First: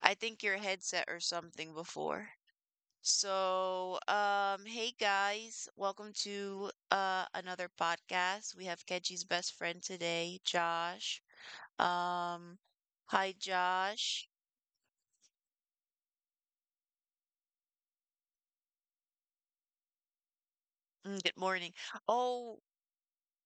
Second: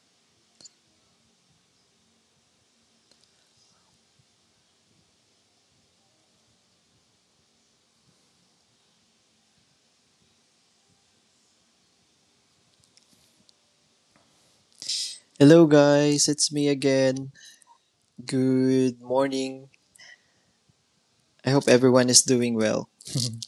I think your headset or something before. So, hey guys, welcome to another podcast. We have Keji's best friend today, Josh. Um hi, Josh. Hello, guys, it's me again. Good morning. Mm, good I hope morning. everyone is doing Oh. well.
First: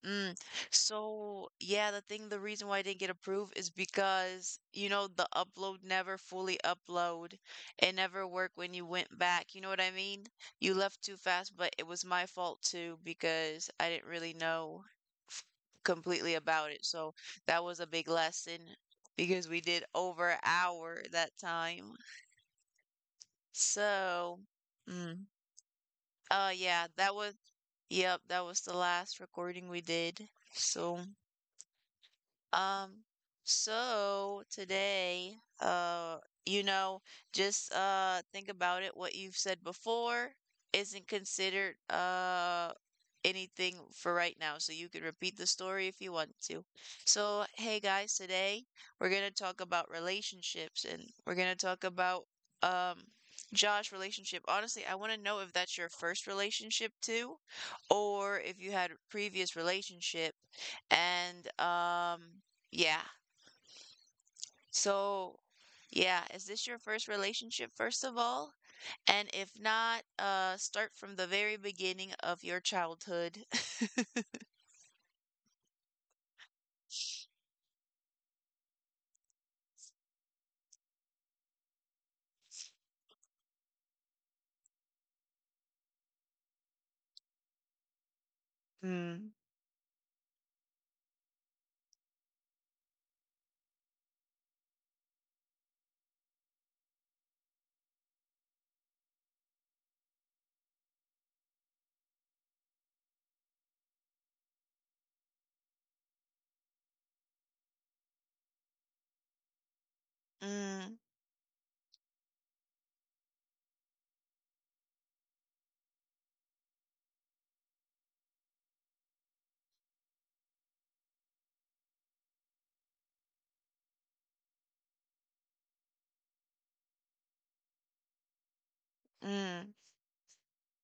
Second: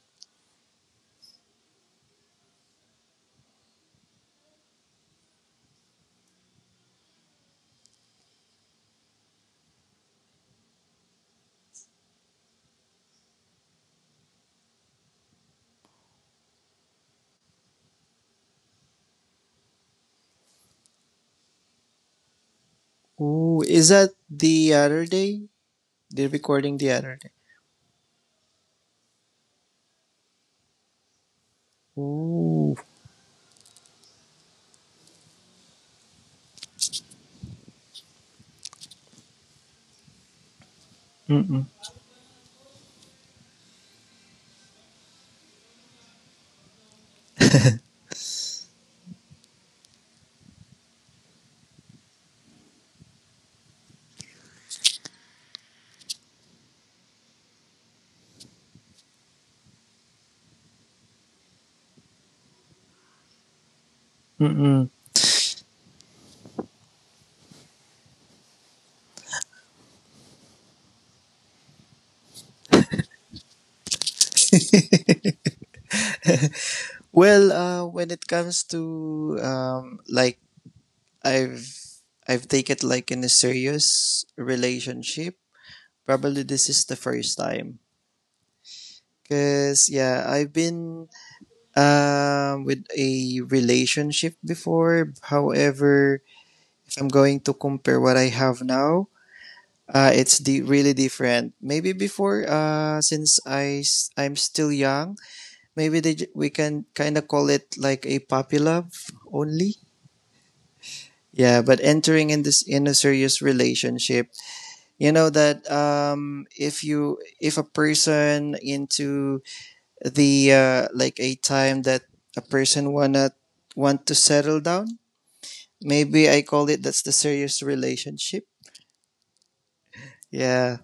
Mm. So yeah, the thing, the reason why I didn't get approved is because, you know, the upload never fully upload. It never worked when you went back. You know what I mean? You left too fast, but it was my fault too because I didn't really know f- completely about it. So that was a big lesson because we did over an hour that time. Ooh, is that So, the other mm. day? They're recording Yeah, the that other day. was, yep, that was the last recording we did. So. Ooh. Um, so today, uh, you know, just think about it. What you've said before isn't Mm-mm. considered anything for right now. So you can repeat the story if you want to. So, hey guys, today we're gonna talk about relationships and we're gonna talk about um Josh relationship. Honestly, I want to know if that's your first relationship too, or if you had a previous relationship and yeah. Mm-mm. So, yeah, is this your first relationship, first of all? And if not, start from the very beginning of your childhood. Well, when it comes to like I've I've taken like in a serious relationship. Probably this is the first time. Mm, Cause yeah, I've been with a relationship before. However, I'm going to compare what I have now. It's the really different. Maybe before, since I'm still young, maybe we can kind of call it like a puppy love only. mm, Yeah, but entering in this in a serious relationship, you know that if a person into the like a time that a person wanna want to settle down, maybe I call it that's the serious relationship. mm. Yeah.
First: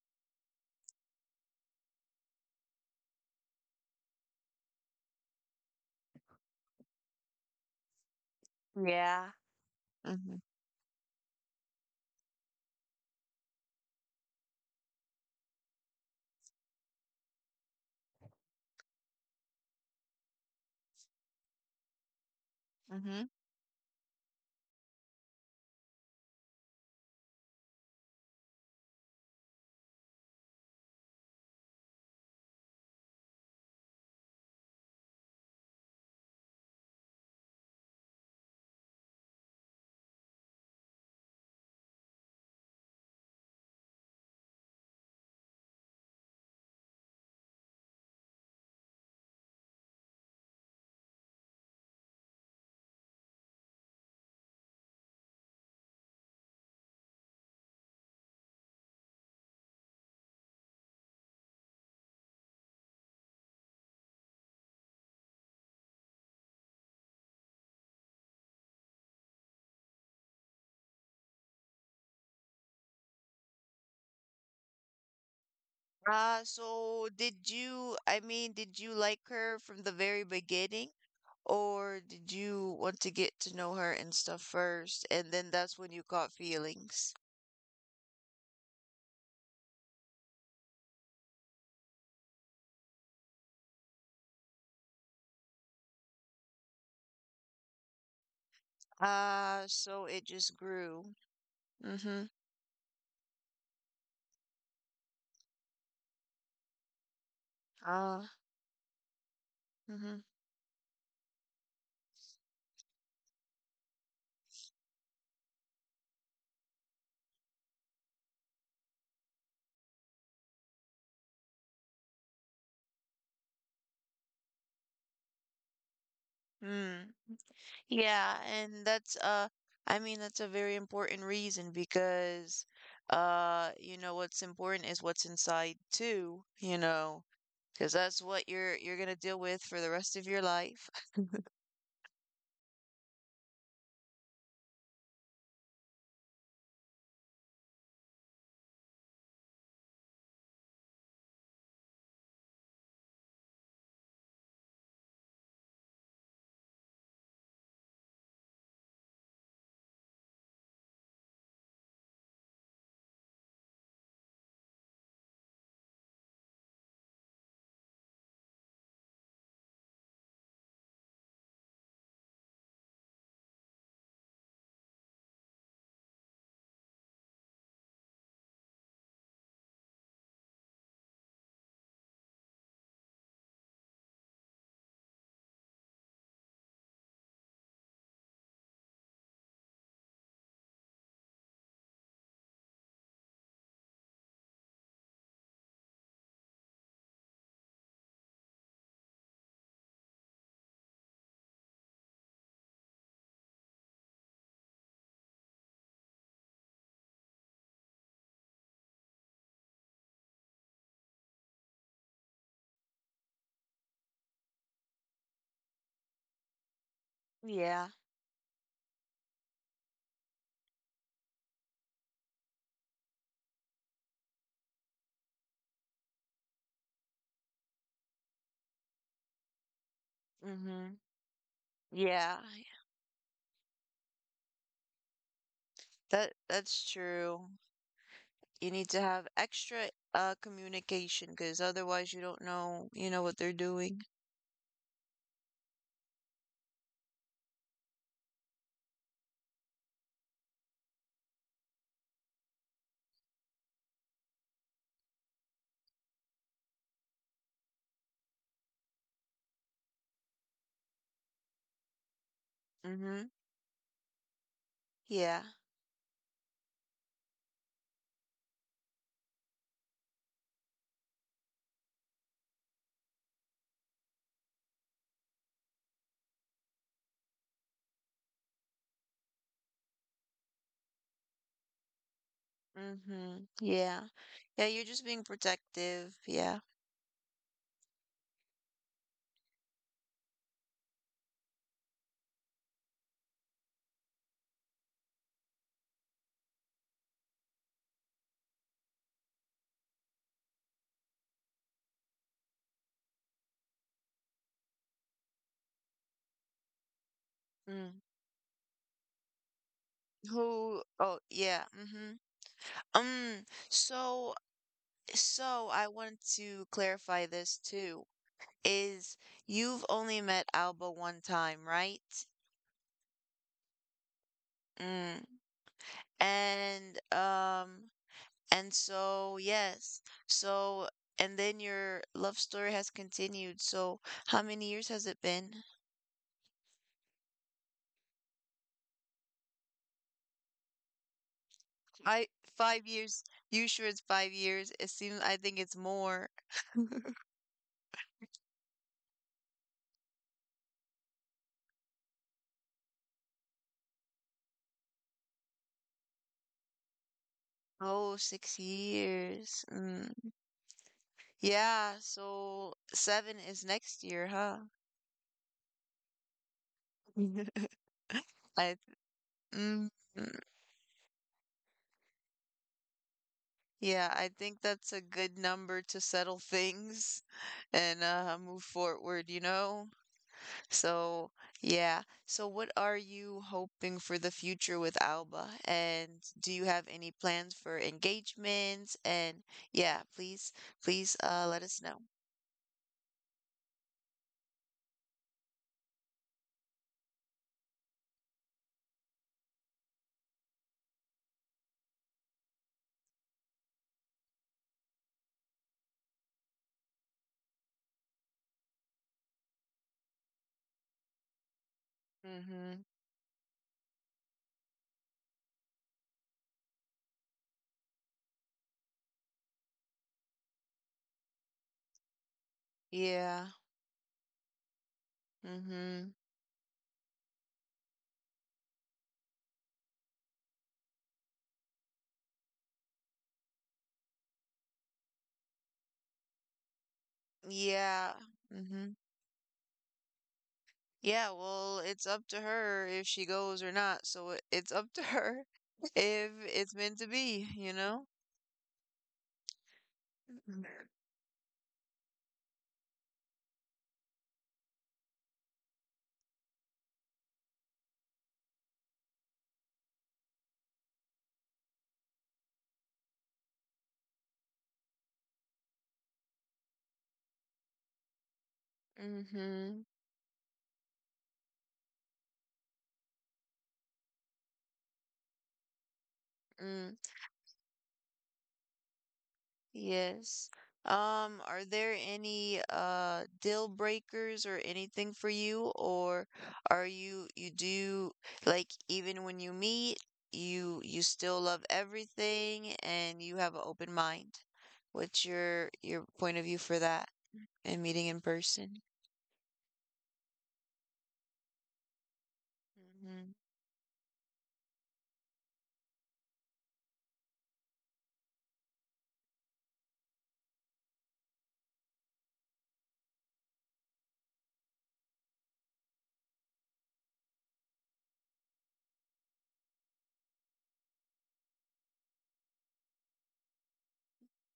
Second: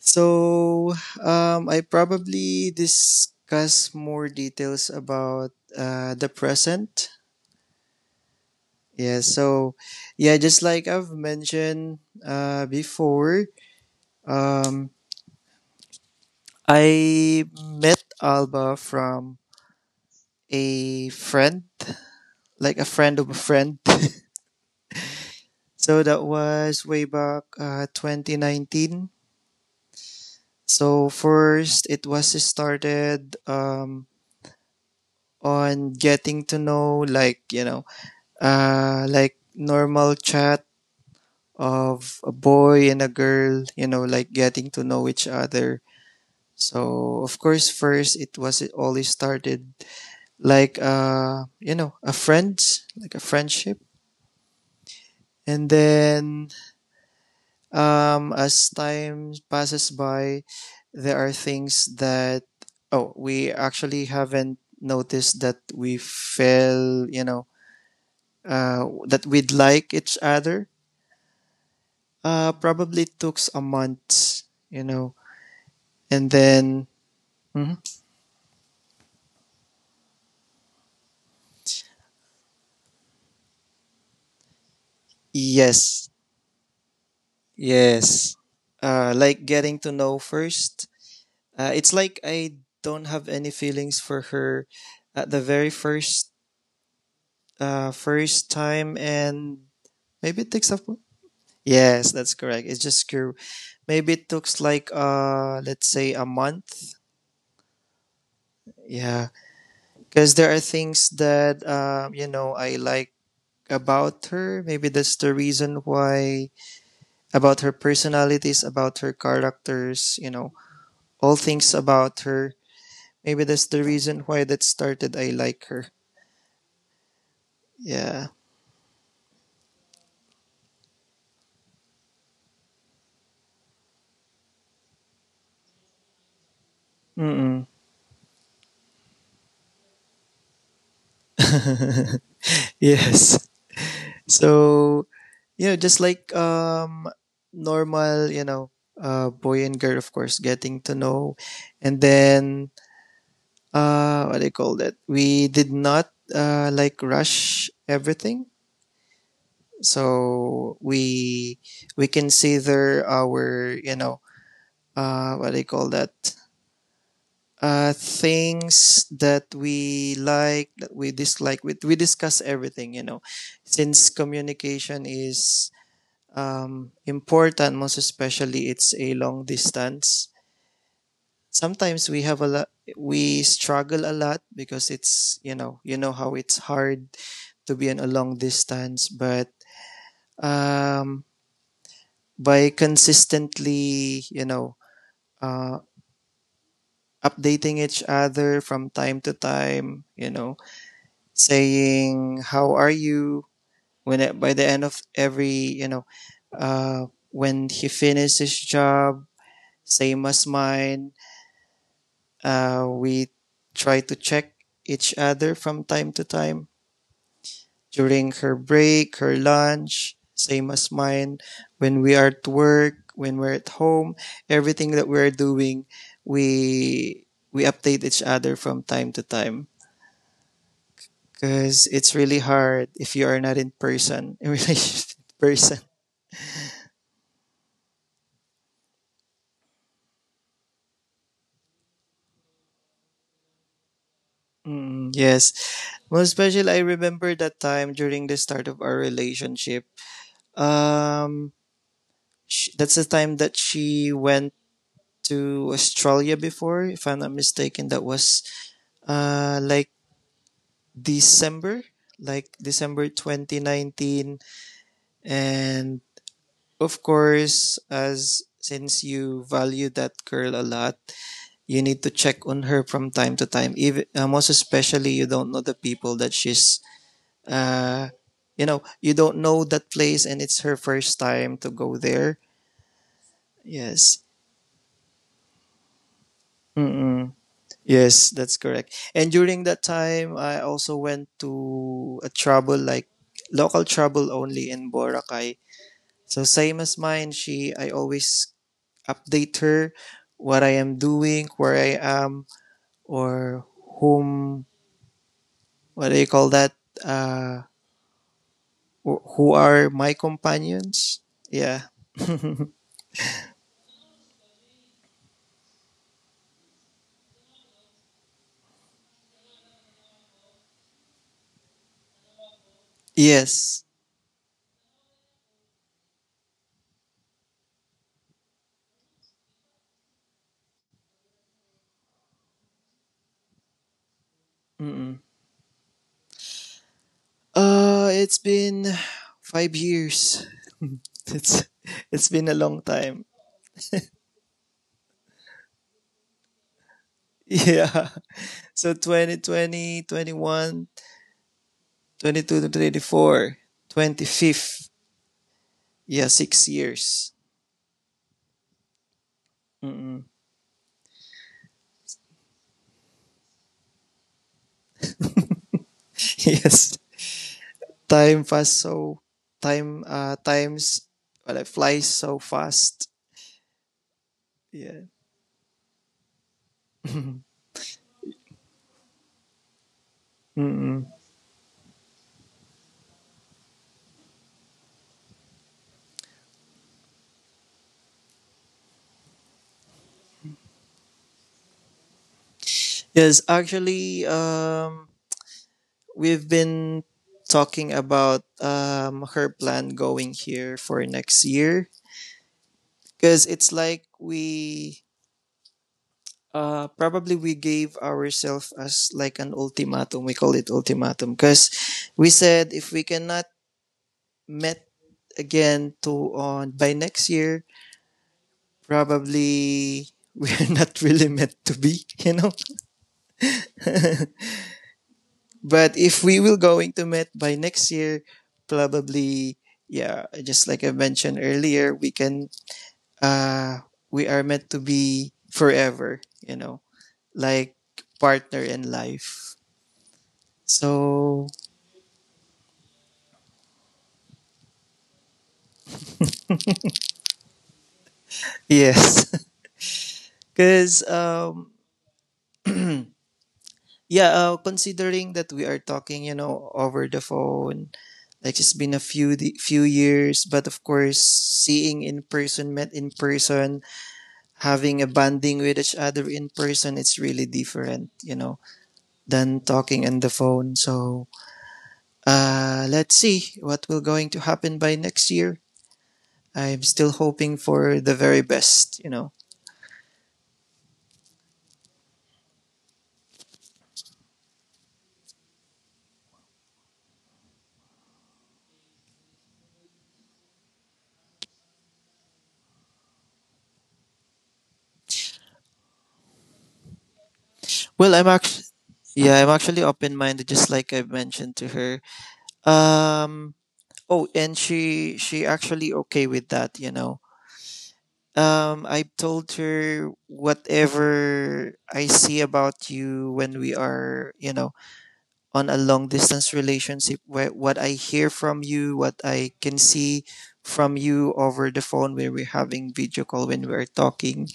So I probably discuss more details about the present. Yeah, Yeah. so Mm-hmm. yeah, just like I've mentioned before, um, I met Alba from a friend, like a friend Mm-hmm. of a friend. So that was way back 2019. So first, it was started on getting to know, like like normal chat of a boy and a girl, you know, like getting to know each other. So, of course, first it always started like, a friends, like a friendship. And then, as time passes by, there are things that, oh, we actually haven't noticed that we fell, that we'd like each other. Probably took a month, you know, and Uh, then so did mm-hmm. you, I mean, did you like her from the very beginning, or did you want to get to know her and stuff first, and then that's when you Yes, caught feelings? yes, like getting to know first. It's like I don't have any feelings for her at the very first first time, and So it maybe it just takes a grew. yes, Mm-hmm. that's correct. It's just maybe it took like let's say a month. Uh, Yeah, mm-hmm. because there are things that I like about her. Maybe that's the reason why about her personalities, about her characters, you know, all things about her. Maybe that's the reason why that started. I like her. Mm, Yeah. yeah, and that's I mean that's a very important reason because you know what's important is what's inside too, you know, Mm-mm. because that's what you're gonna deal with for the rest of your life. Yes. So just like normal, boy and girl, of course, getting to know, and then what do you call that? We did not like rush everything, so we consider our what do you call that? Things that we like, that we dislike. We discuss everything. Since communication is important, most especially it's a long distance. Sometimes we have a lot, we struggle a lot because it's, you know how it's hard to be in a long distance, but um, by consistently, uh, updating each other from time to time, saying, "How are you?" When it, by the end of every, you know, when he finished his job, same as mine, we try to check each other from time to time Yeah. during her break, her lunch, same as mine. When we are at work, when we're at home, everything that we're doing, we we update each other from time to time, Mm-hmm. because it's Yeah. really hard if you are not in person in relationship. Person. That's true. You need to have extra communication because otherwise you don't know, you know what they're doing. Mm, yes, most special. I remember that time during the start of our relationship, um sh that's the time that she went to Australia before. If I'm not mistaken, that was like December, like December Mm-hmm. 2019. Yeah. And of course, as since you value that girl a lot, you need to check on her from time to time. Even most especially, you don't know the people that she's. Uh, you don't know that place, and it's her first time to go there. Mm-hmm. Yeah. Yes. Yeah, you're just being protective. Yeah. Mm-mm. Yes, that's correct. And during that time, I also went to a trouble, like local trouble only, in Boracay. So same as mine, she I always update her what I am doing, where I am, or whom, what do you call that? Uh, Mm. Who are my Who? companions. Oh, yeah. Yeah. Mm-hmm. Um, so, so, I wanted to clarify this too, is you've only met Alba one time, right? Yes. Mm. And, um, and so, yes. So, and then your love story has continued. So, how many years has Mm-mm. it been? It's been 5 years. It's it's I, been a long five time. years. You sure it's 5 years? It seems, I think it's more. Yeah. So twenty twenty twenty one twenty two to 24, twenty-fifth. Yeah, 6 years. Oh, 6 years. Mm. Mm-mm. Yeah, so seven is next year, huh? Yes. Time I fast, so mm, time mm, times well, it flies so fast. yeah, I think that's a Yeah. good number to settle things and move forward, you know? Mm-mm. So, yeah. So what are you hoping for the future with Alba? And do you have any plans for engagements? And yeah, please, please let us know. Yes, actually, we've been talking about her plan going here for next year, because it's like we probably we gave ourselves as like an ultimatum. We call it ultimatum because we said Mhm. if we cannot met again to on by next year, probably we're not really meant to be, you know. Yeah. But Mhm. if we will going to met by next year, probably, yeah, just like I mentioned earlier, we can uh we are meant to be forever, you know, like Yeah. partner in Mhm. life. Yeah, So well, it's up to her if she goes or not. So it's up to her if it's meant to be, you know? yes, because yeah, considering that we are talking, you know, over the phone, like it's been a few few years, but of course, seeing in person, met in person, having a bonding with each other in person, it's really different, you know, than Mm-hmm. talking on the phone. So let's see what will going to happen by next year. I'm Mm, still hoping for the very best. yes. Are there any deal breakers or anything for you, or are you do like even when you meet, you still love everything and you have an open mind? What's your point of view for that and meeting Well, in I'm actually person? yeah, I'm actually open-minded, just like I mentioned to her. Um oh, and she actually okay with that. I told her whatever I see about you when we are, on a long distance relationship, where what I hear from you, what I can see from you over the phone when we're having video call when we're talking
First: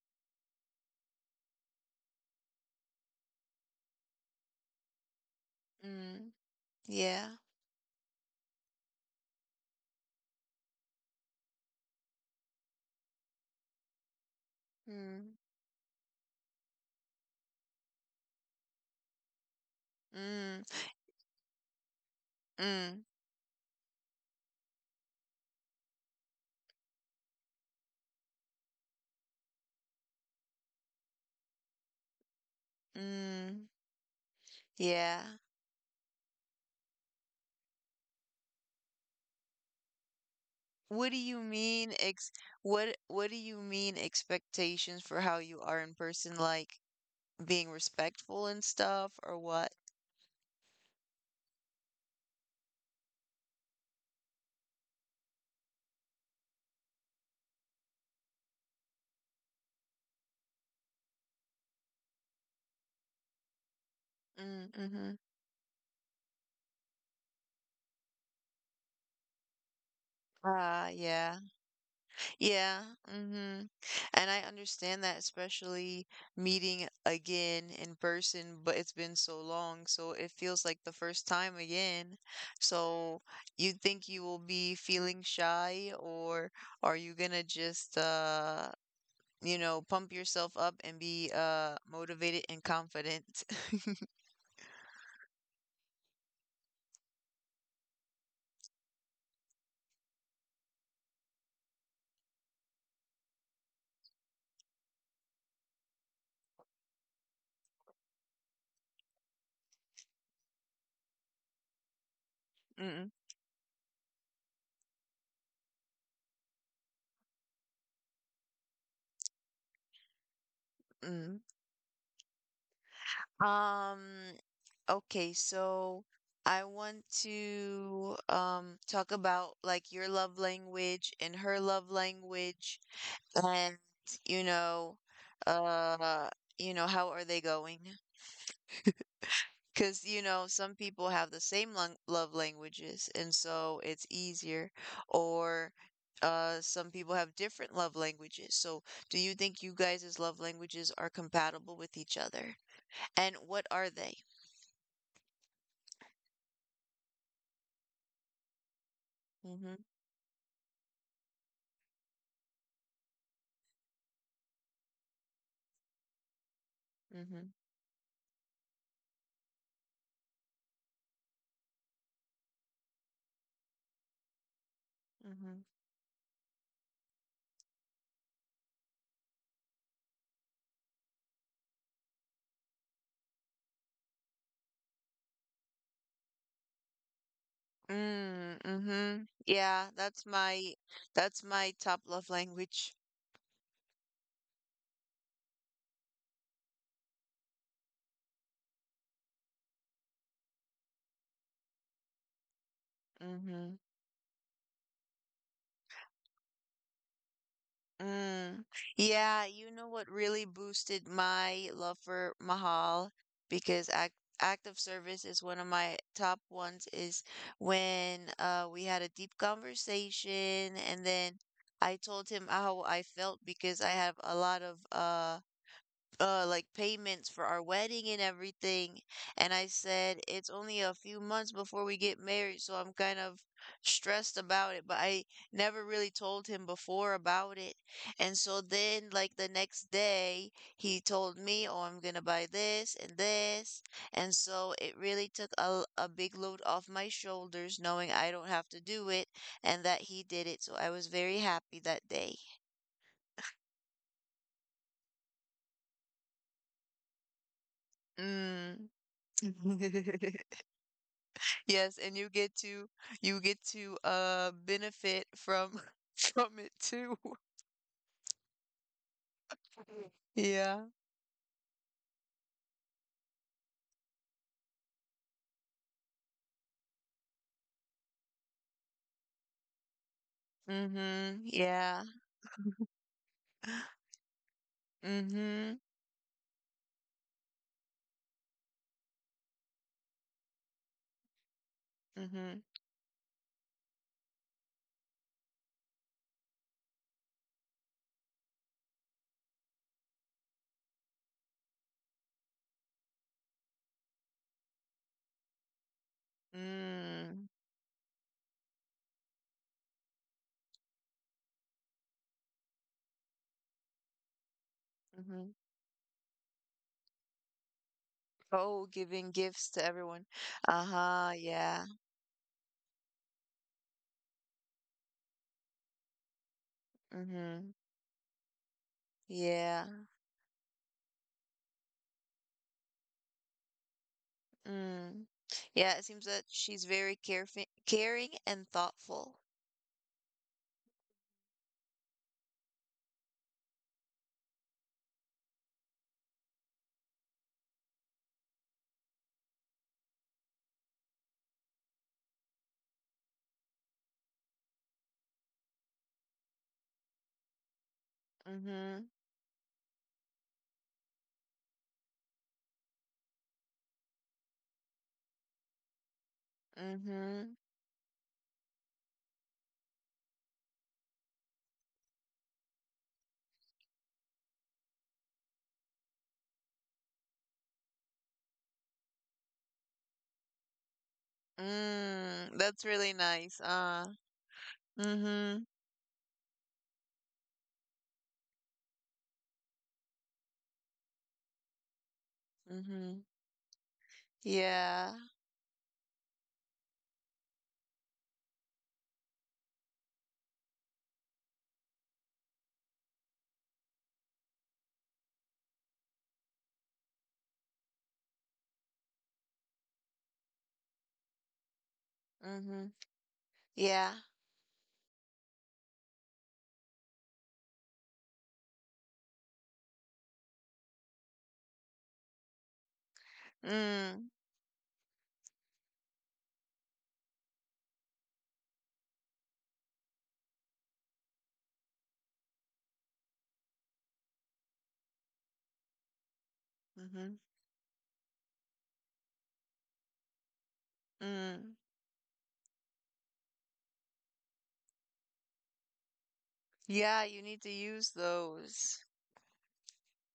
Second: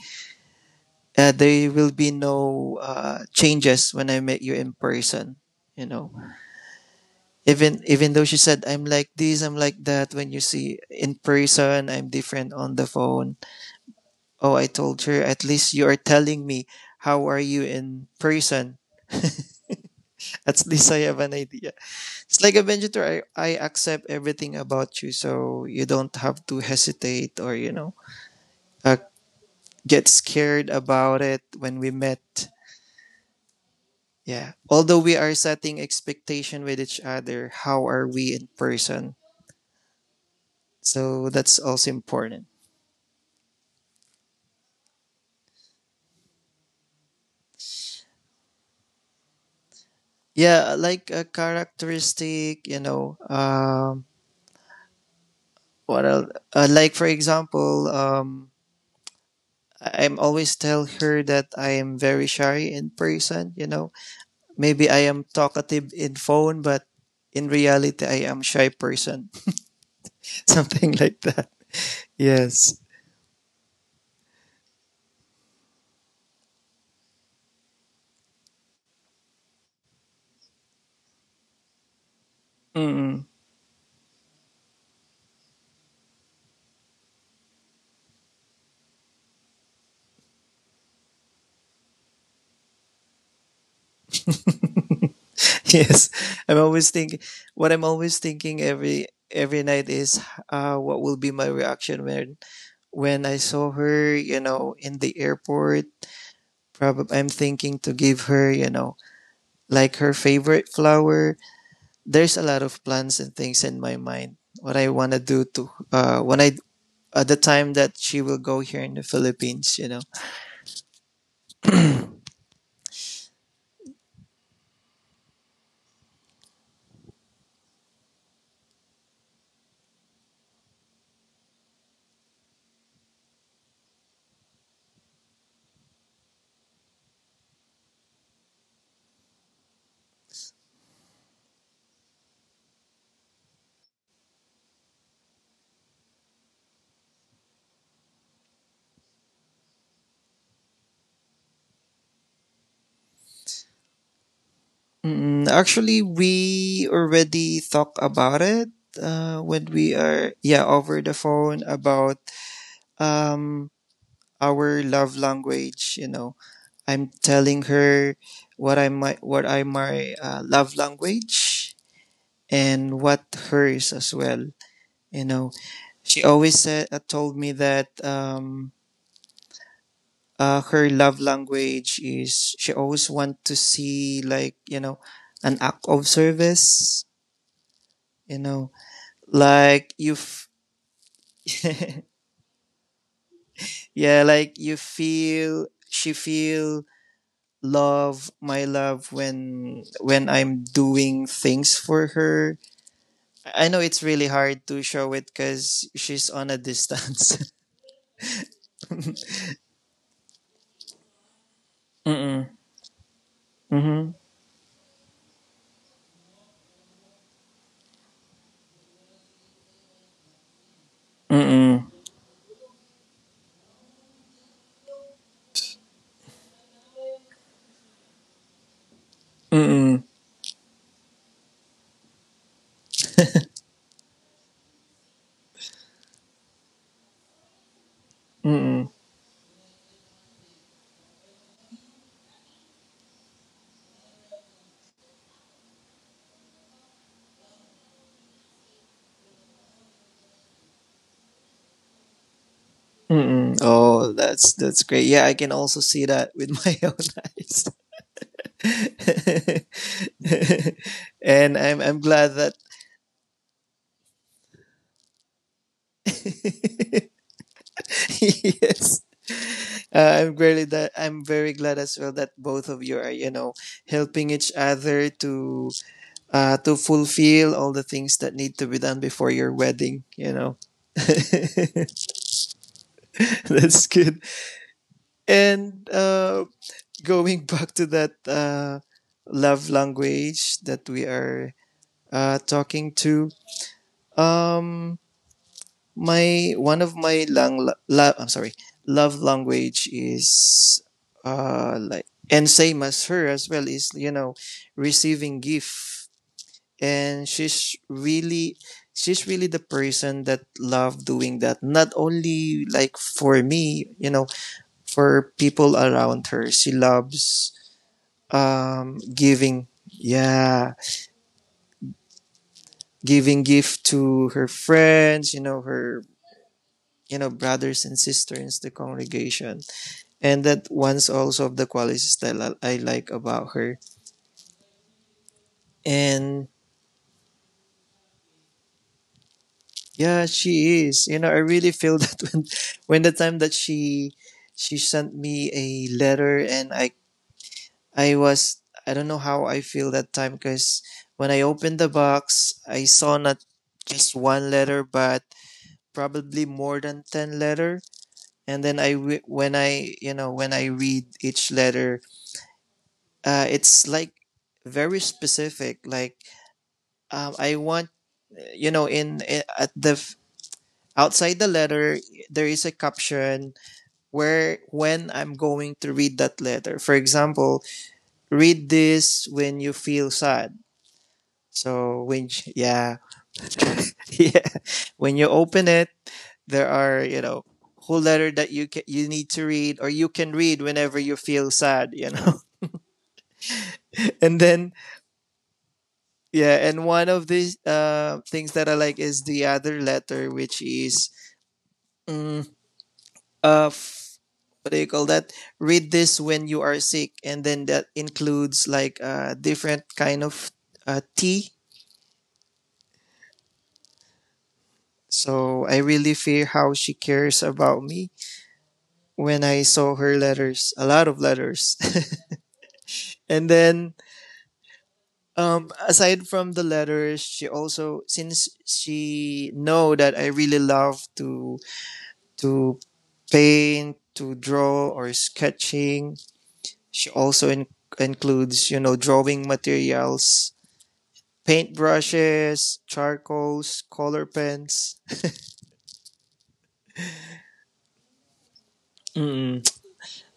there will be no changes when I met you in person. You know, Mm, yeah. even though she said I'm like this, I'm like that. When you see in person, I'm different on the phone. Oh, I told her Mm, at least you are telling me how are you in person. mm, At least I have an idea. It's like a mm, Benjitor. I accept everything about you, so you don't have to hesitate or uh, get scared about it when we met. mm, Yeah. Although we yeah. are setting expectation with each other, how are we in person? What do So you that's also mean ex important. what do you mean expectations for how you are in person, like being respectful and stuff or what? Yeah, like a characteristic, you know, what else? Like for example, I'm always tell her that I am very shy in person. Mm, Maybe I mm-hmm. am talkative in phone, but in reality, I am shy person. Ah, Something like yeah. that. Yes. Yeah. hmm And I understand that, especially meeting again in person, but it's been so long, so it feels like the first time again. So Mm-mm. you think you will be feeling shy, or are you gonna just pump yourself up and be motivated and confident. Yes, I'm always thinking. What I'm always thinking every night is, what will be my reaction when I saw her, you know, in the airport. Probably, I'm thinking to give her, you know, like her favorite flower. There's a lot of Mm-mm. plans and things in my mind. What I wanna do to when I at the time that she will go here in the Philippines. Mm. Um, okay, so I want to talk about like your love language and her love language. And, you know, uh, how are they going? Because, you know, some people have the same lang love languages, and so it's easier. Or some people have different love languages. So, do you think you guys' love languages are compatible with each other? And what are they? Mm, actually, we already talk about it when Mm-hmm. we are yeah over the phone about um our love language, you know. I'm Mm-hmm. telling her what I my love language, and what hers as well, you know. Mm-hmm. She always said told me that her love language is she always want to see, like, you know, an act of service, you Mm, know, mm-hmm. Yeah, like that's my that's my top love language. yeah, like you feel she feel love, my love, when I'm doing things for her. I Mm-hmm. know it's really hard to show it because she's on a distance. Mm. Yeah, you know what really boosted my love for Mm-mm, Mahal because mm-hmm, act of service is one of my top ones is when we had a deep conversation, and then mm-mm, I told him how I felt because I have a lot of like payments for our wedding and everything, and I mm-mm, said it's only a few months before we get married, so I'm kind of stressed about it, but I never really told him before about it. And so mm-mm, then like the next day he told me, oh, I'm gonna buy this and this, and so it really took a big load off my shoulders knowing I don't have to do it, and that he did it, so I was very happy that day mm-mm. Oh, that's great. Yeah, I can also see that with my own eyes. mm. And I'm Yes, and you glad that. get to you get to benefit from from it too. Yes. I'm really Yeah. that I'm very glad as well that both of you are, you know, helping each other to fulfill all the things that need to be done before your wedding. Mm-hmm. That's Yeah. good. Mm-hmm. And going back to that love language that we are Mm-hmm. talking to, um, my one of my I'm sorry, love language is like and same as her as well is, you know, receiving gift. And Mm. She's really the person that love doing that, not only like for me, you know. For Mm-hmm. people around her, she loves Oh, giving giving. gifts to everyone. Yeah, Uh-huh. Yeah. giving gift to her friends, you know, her, you know, Mm-hmm. brothers and sisters in the congregation. Yeah. And that one's also of the qualities that I like about her. Mm. Yeah, it seems that And she's very careful, caring and thoughtful. yeah, she is. You know, I really feel that when the time that she sent me a letter, and I was. I don't know how I feel that time because when I opened the box, I saw not just one letter but probably more than 10 letter. And then Mm-hmm. When I you know when I read each letter, it's like very specific, like Mm-hmm. I want, you know, in at the f- outside the letter there is a caption where when I'm going to read that letter. For example, read this when you feel sad. So when Mm. That's yeah really nice. yeah, when you Mm-hmm. open it, there are, you know, whole letter that you can, you need to read, or you can read whenever you feel sad. Mm-hmm. And then Yeah. yeah, and one of these things that I like is the other letter, which is, mm, uh f- what do you call that, read this when you are sick, and then that includes like a different kind of tea. Mhm. Yeah. So I really feel how she cares about me when I saw her letters, a lot of letters. And then Mm. Aside from the letters, she also, since she know that I really love to to paint, to draw or sketching, she Mhm. also includes, you know, drawing materials. Paint Mm. brushes, charcoals, color pens. Yeah, you need to use those. Mm.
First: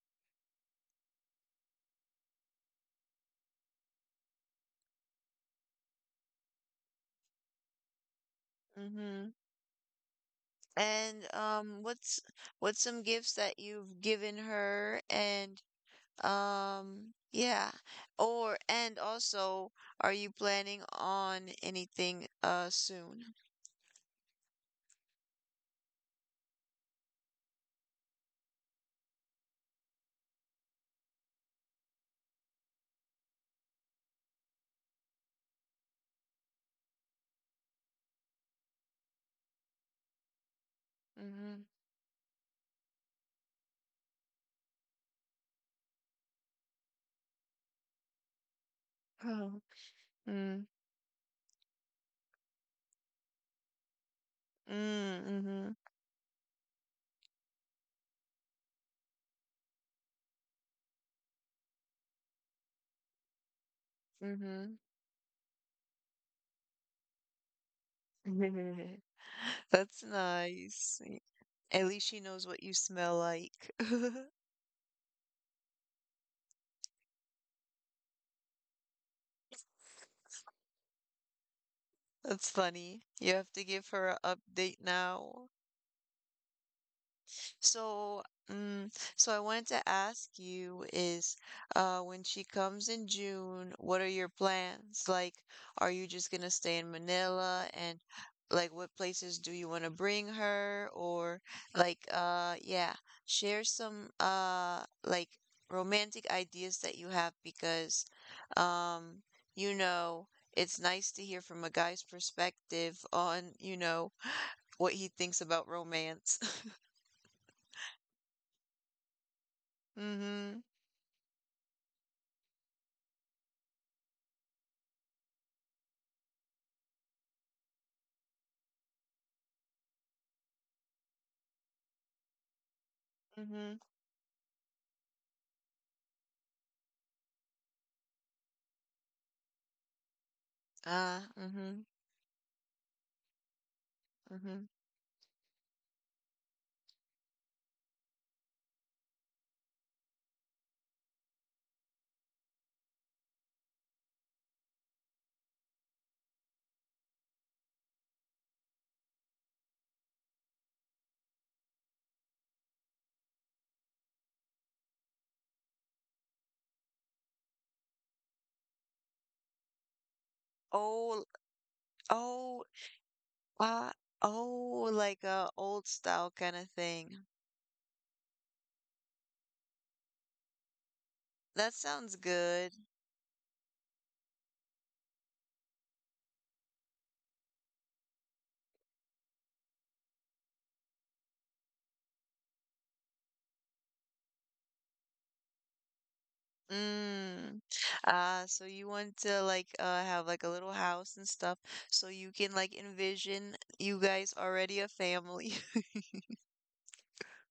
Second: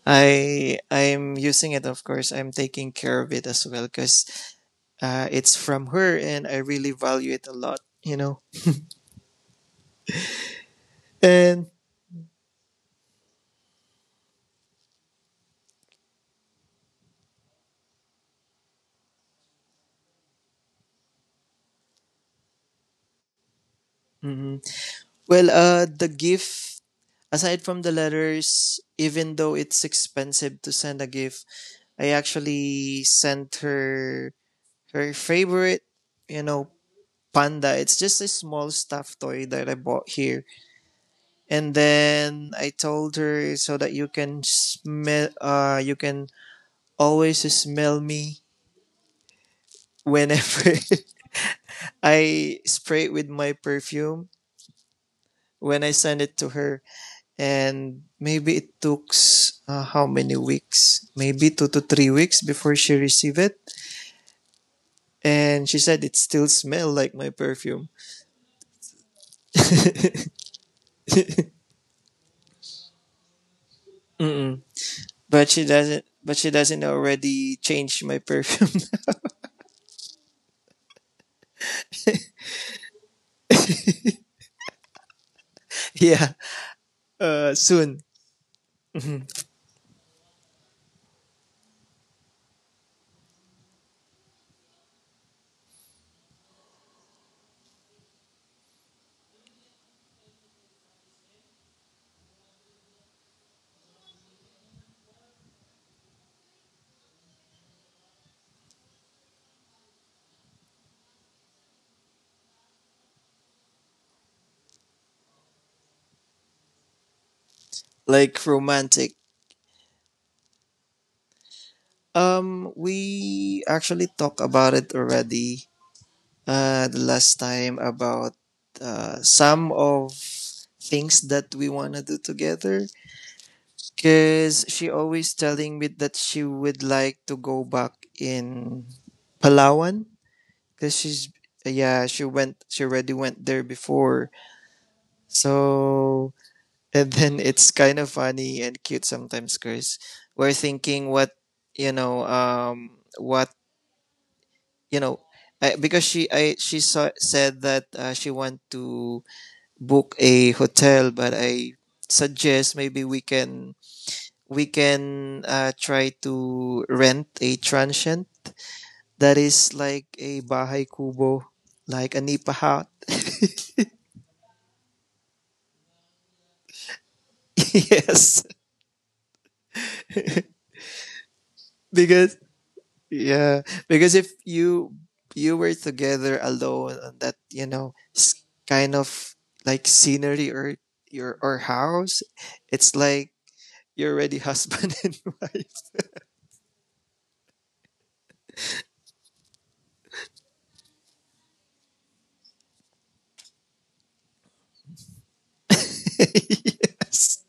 I'm using it, of course. I'm taking care of it as well because it's from her, and I really value it a lot. You know, Mhm. And and what's some gifts that you've given her? And yeah. Or and also, are you planning on anything soon? hmm, well, the gift, aside from the letters, even though it's expensive to send a gift, I actually sent her her favorite, you know, panda. It's just a small stuffed toy that I bought here, Mhm. and then I told her so that you can smell, you can always smell me Oh. Mm. whenever I spray it with my perfume Mm. when I send it to her. And maybe it took, how many weeks, maybe 2 to 3 weeks before she received it, Mhm. and she said it still smell like my perfume. Mhm. That's nice. At least she knows what you smell like. Mm-mm. But she doesn't already change my perfume. That's funny. You have to give her an update now. Yeah, soon. So, so I wanted to ask you is, when she comes in June, what are your plans? Like, are you just gonna stay in Manila, and like what places do you want to bring her? Or like yeah, share some like romantic ideas that you have, because um you know, it's nice to hear from a guy's perspective on, you know, what he thinks about romance. Like romantic. Mm-hmm. We actually talked about it already, the last time about some of things that we want to do together. Mhm. Because she always telling me that she would like to go back in Palawan. Because Uh, she's, mhm. yeah, she went, she already went there before. Mhm. So, and then it's kind of funny and cute sometimes, Chris. We're thinking what, you know, what, you know, I, because she said that she want to book a hotel, but I suggest maybe we can try to rent a transient that is like a bahay Oh, kubo, like a nipa oh, hut. uh, oh, like a old style kind of thing. Yes, That sounds because good. yeah, because if you were together alone on that, you know, kind of like scenery or your or house, it's like you're already husband and wife. Mm. So you want to like have like a little house and stuff so you can like envision you guys already a family. Yes.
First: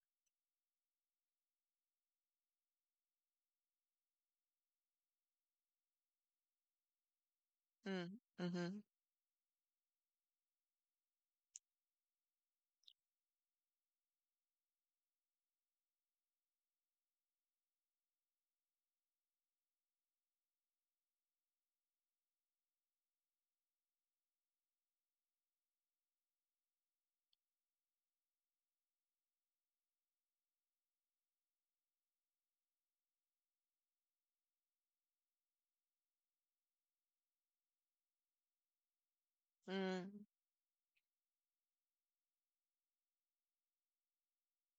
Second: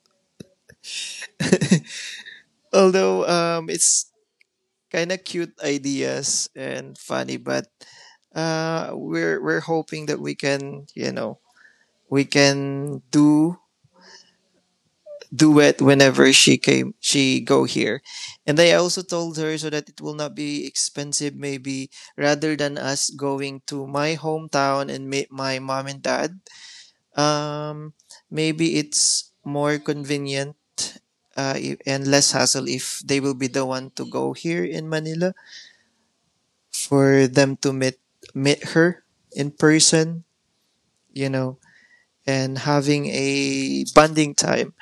Although it's kind of cute ideas and funny, but Mm, mm-hmm. we're hoping that we can, you know, we can do duet whenever she came she go here. And I also told her so that it will not be expensive, maybe rather than us going to my hometown and meet my mom and dad. Um, maybe it's more convenient, and less hassle if they will be the one to go here in Manila for them to meet her in Mm, person, you know, and having a bonding time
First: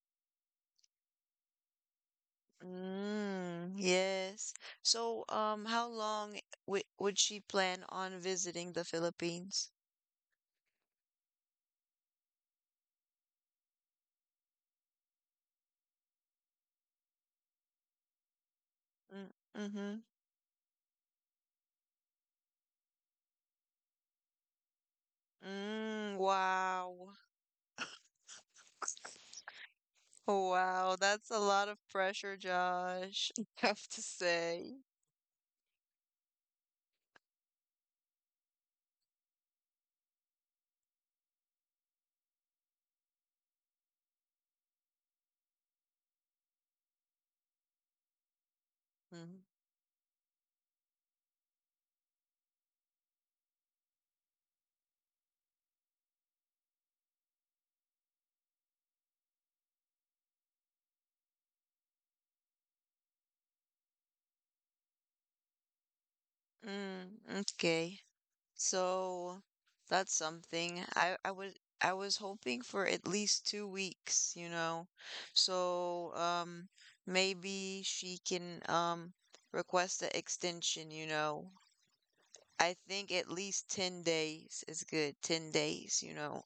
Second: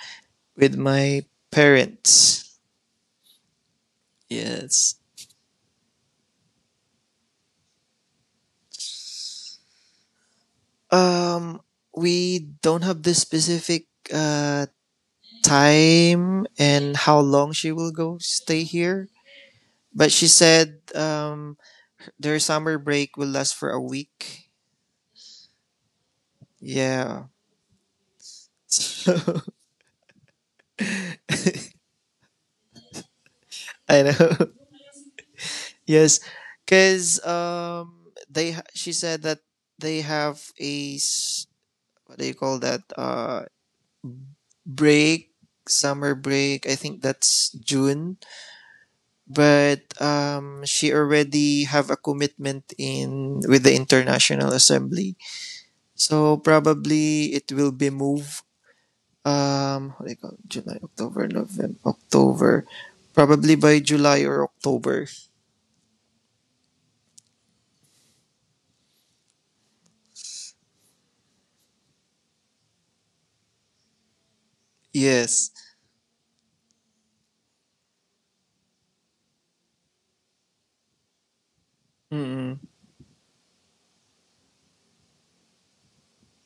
with my parents. mm, yes. Yes. So, how long w would she plan on visiting the Philippines? Um, we don't have the specific uh, time and how long she will go stay here, Mm, mm-hmm. but she said, their summer break will last for a week. Mm, wow. Yeah. So, Wow, that's a lot of pressure, Josh. I have to I know. say. Yes, because she said that they have a s- what do you call that break, summer break. I think that's June, Hmm. but she already have a commitment in with the International Assembly. So probably it will be moved, what do you call it? July, October, November, October. Probably by July or October. Okay. So that's something. I was hoping for at least 2 weeks, you know. Yes. So maybe she can request an extension, you know. Mm. I think at least 10 days is good. 10 days, you know.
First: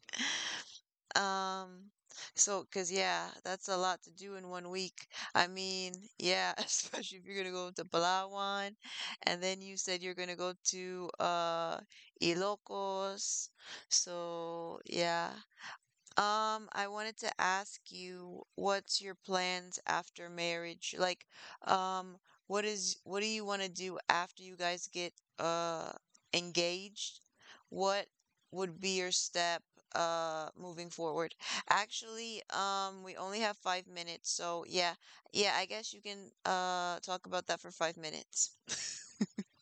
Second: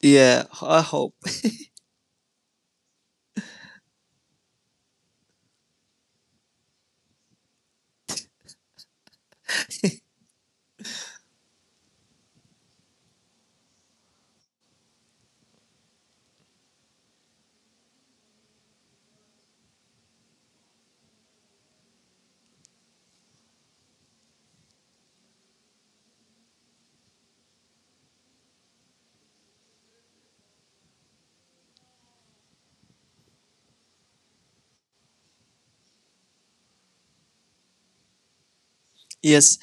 Yeah, I hope. Um, so, cause yeah, that's a lot to do in one week. I mean, yeah, especially if you're gonna go to Palawan, and then you said you're gonna go to Ilocos. So yeah, I wanted to ask you, what's your plans after marriage? Like, um, what do you want to do after you guys get uh engaged? What would be your step moving forward? Actually, we only have 5 minutes, so yeah. Yeah, I guess you can talk about that for 5 minutes. Yes.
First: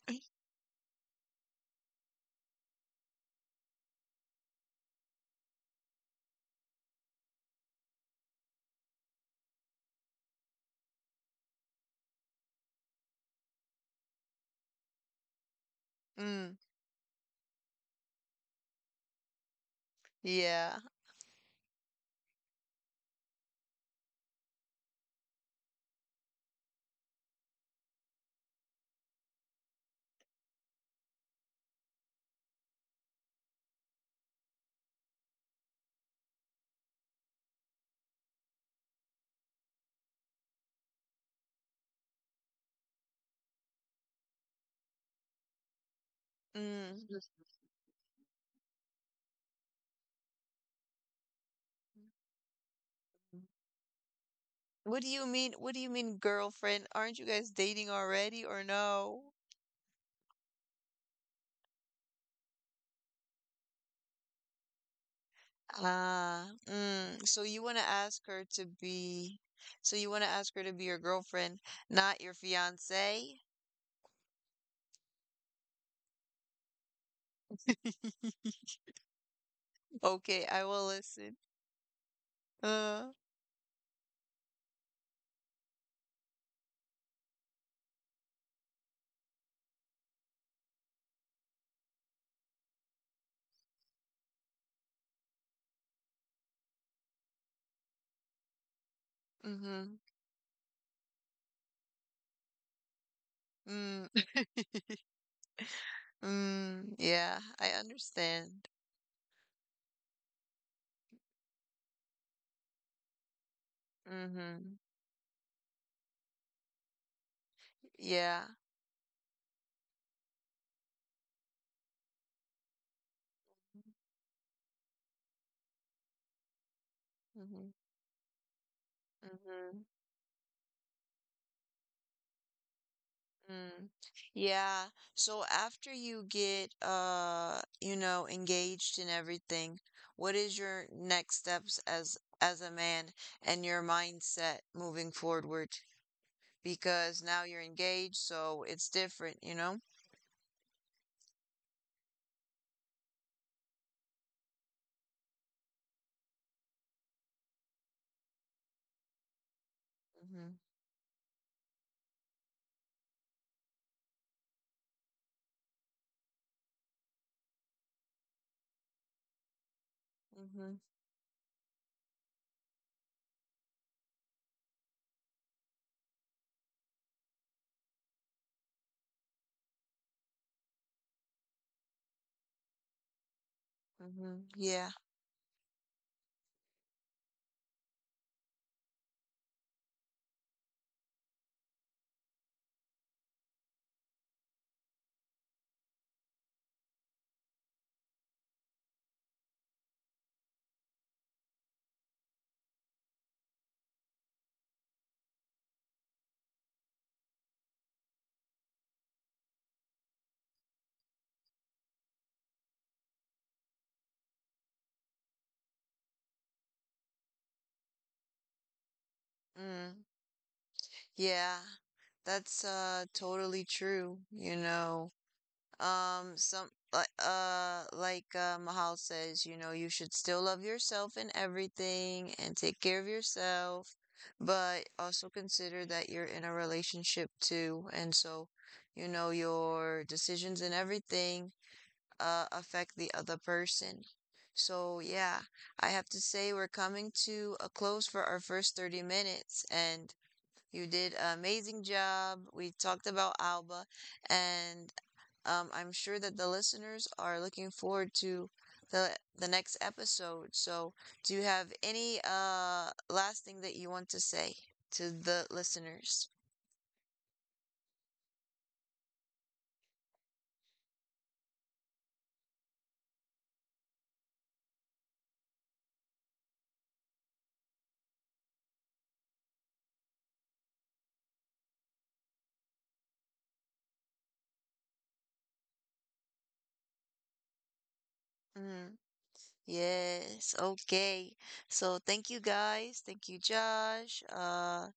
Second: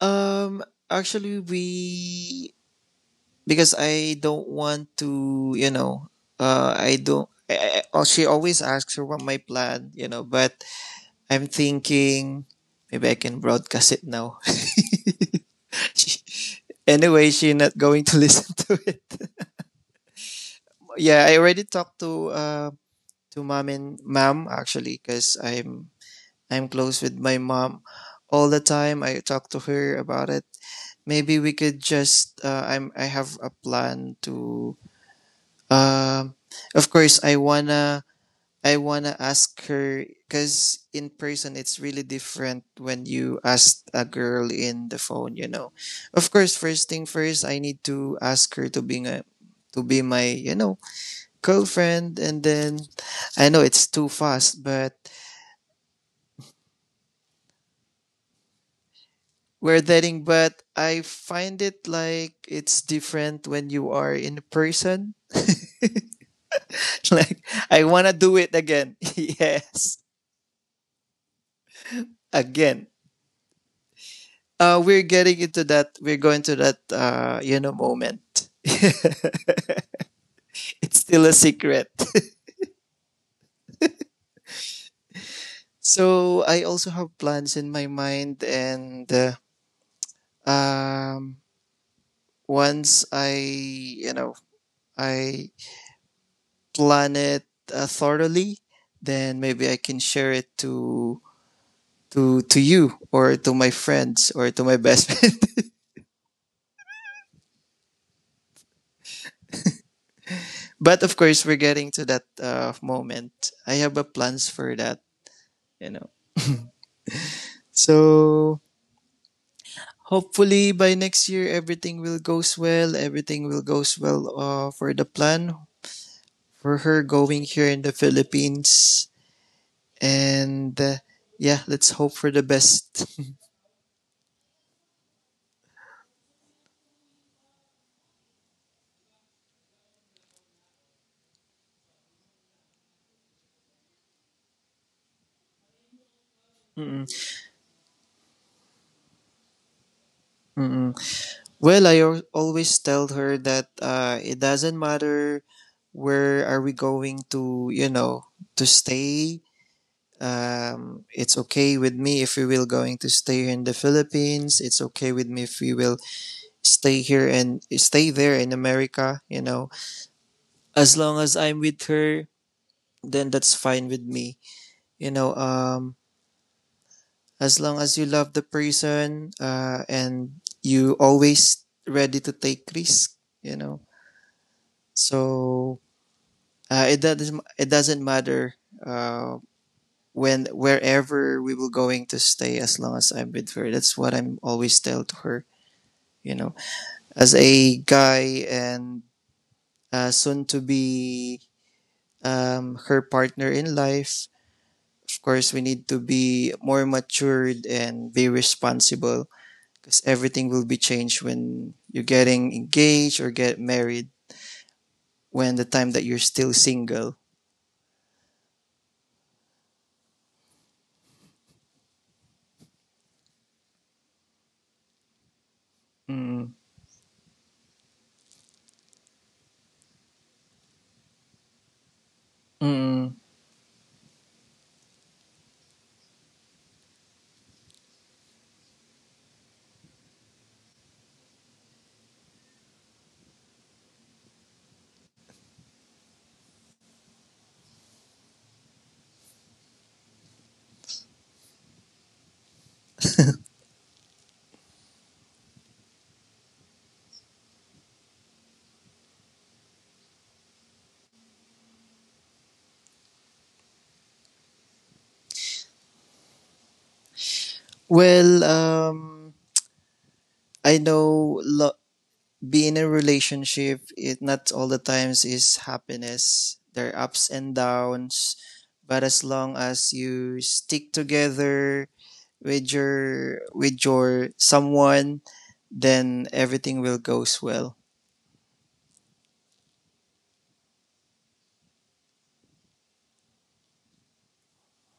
Um actually we, because I don't want to, you know, I don't I- oh, she always asks her what my plan, you know, but I'm thinking maybe I can broadcast it now. She, Mm, anyway, she not going to listen to it. yeah. Yeah, I already talked to mom, and mom actually, because I'm close with my mom all the time. I talk to her about it. Maybe we could just I'm I have a plan to. Um, of course, I wanna ask her because in person it's really different when you ask a girl in the phone. You know, of course, first Mm. thing first, I need to ask her to being a, to be my, you know, girlfriend, and then Mhm. I know it's too fast, but What do you mean? What do you mean, girlfriend? Aren't you guys dating already or no? we're dating, but I find it like it's different when you are in person. Ah, mm. So Like, you want to I wanna ask do her it to again. be. So Yes, you want to ask her to be your girlfriend, not your again. fiance? We're getting into that. We're going to that. You know, moment. It's Okay, I will still a listen. secret. Uh, So I also have plans in my mind, and um, once I, you know, I plan it thoroughly, then maybe I mm-hmm. can share it to to you, or to my Mm, friends, or to my best friend. mm, yeah, I understand. But of course, we're getting to that moment. I have a plans for Mm-hmm. that, you know. Yeah. So hopefully by next year everything will goes well. Everything will goes well for the plan for her going here Mm-hmm. in the Philippines Mm-hmm. and. Yeah, let's hope for the best. Mm. Yeah. So after you get you know, engaged and everything, what is your next steps as a man, and your mindset moving forward? Mm-mm, Because now you're engaged, so it's different, you know? mm-mm. Well, always tell her that it doesn't matter where are we going to, you know, to stay. Mm-hmm. It's okay with me if we will going to stay here in the Philippines. It's okay with me if we will stay here and stay there in America. You know, Mm-hmm. as long as I'm with her, then that's fine with me. You know, as long as you love the person, and you always ready to take risk. You know, Mm-hmm. Yeah. so it doesn't matter uh, when wherever we will going to stay as long as I'm with her. That's what I'm always tell to her. You know, as a guy and soon to be her partner in life. Of course, we need to be more matured and be responsible because everything will be changed when you're getting engaged or get married. When the time that you're still single. Mm. Yeah. That's totally true, you know. Um, Mm, some like Mahal says, you know, you should still love yourself in everything and take care of mm. yourself, but also consider that you're in a relationship too, and so, you know, your decisions and everything affect the other person. So yeah, I have to say we're coming to a close for our first 30 minutes, and you did an amazing job. We talked about Alba, and I'm sure that the listeners are looking forward to the next episode. So, do you have any last thing that you want to say to the listeners? Well, I know being in a relationship, it not all the times is happiness. There are ups and downs, but as long as you stick together with your someone, then everything will goes well. Mm, yes. Okay. So, thank you guys. Thank you, Josh. Uh,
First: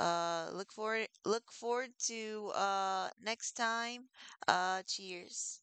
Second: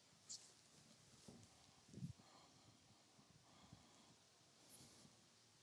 uh, look forward to next time. Cheers.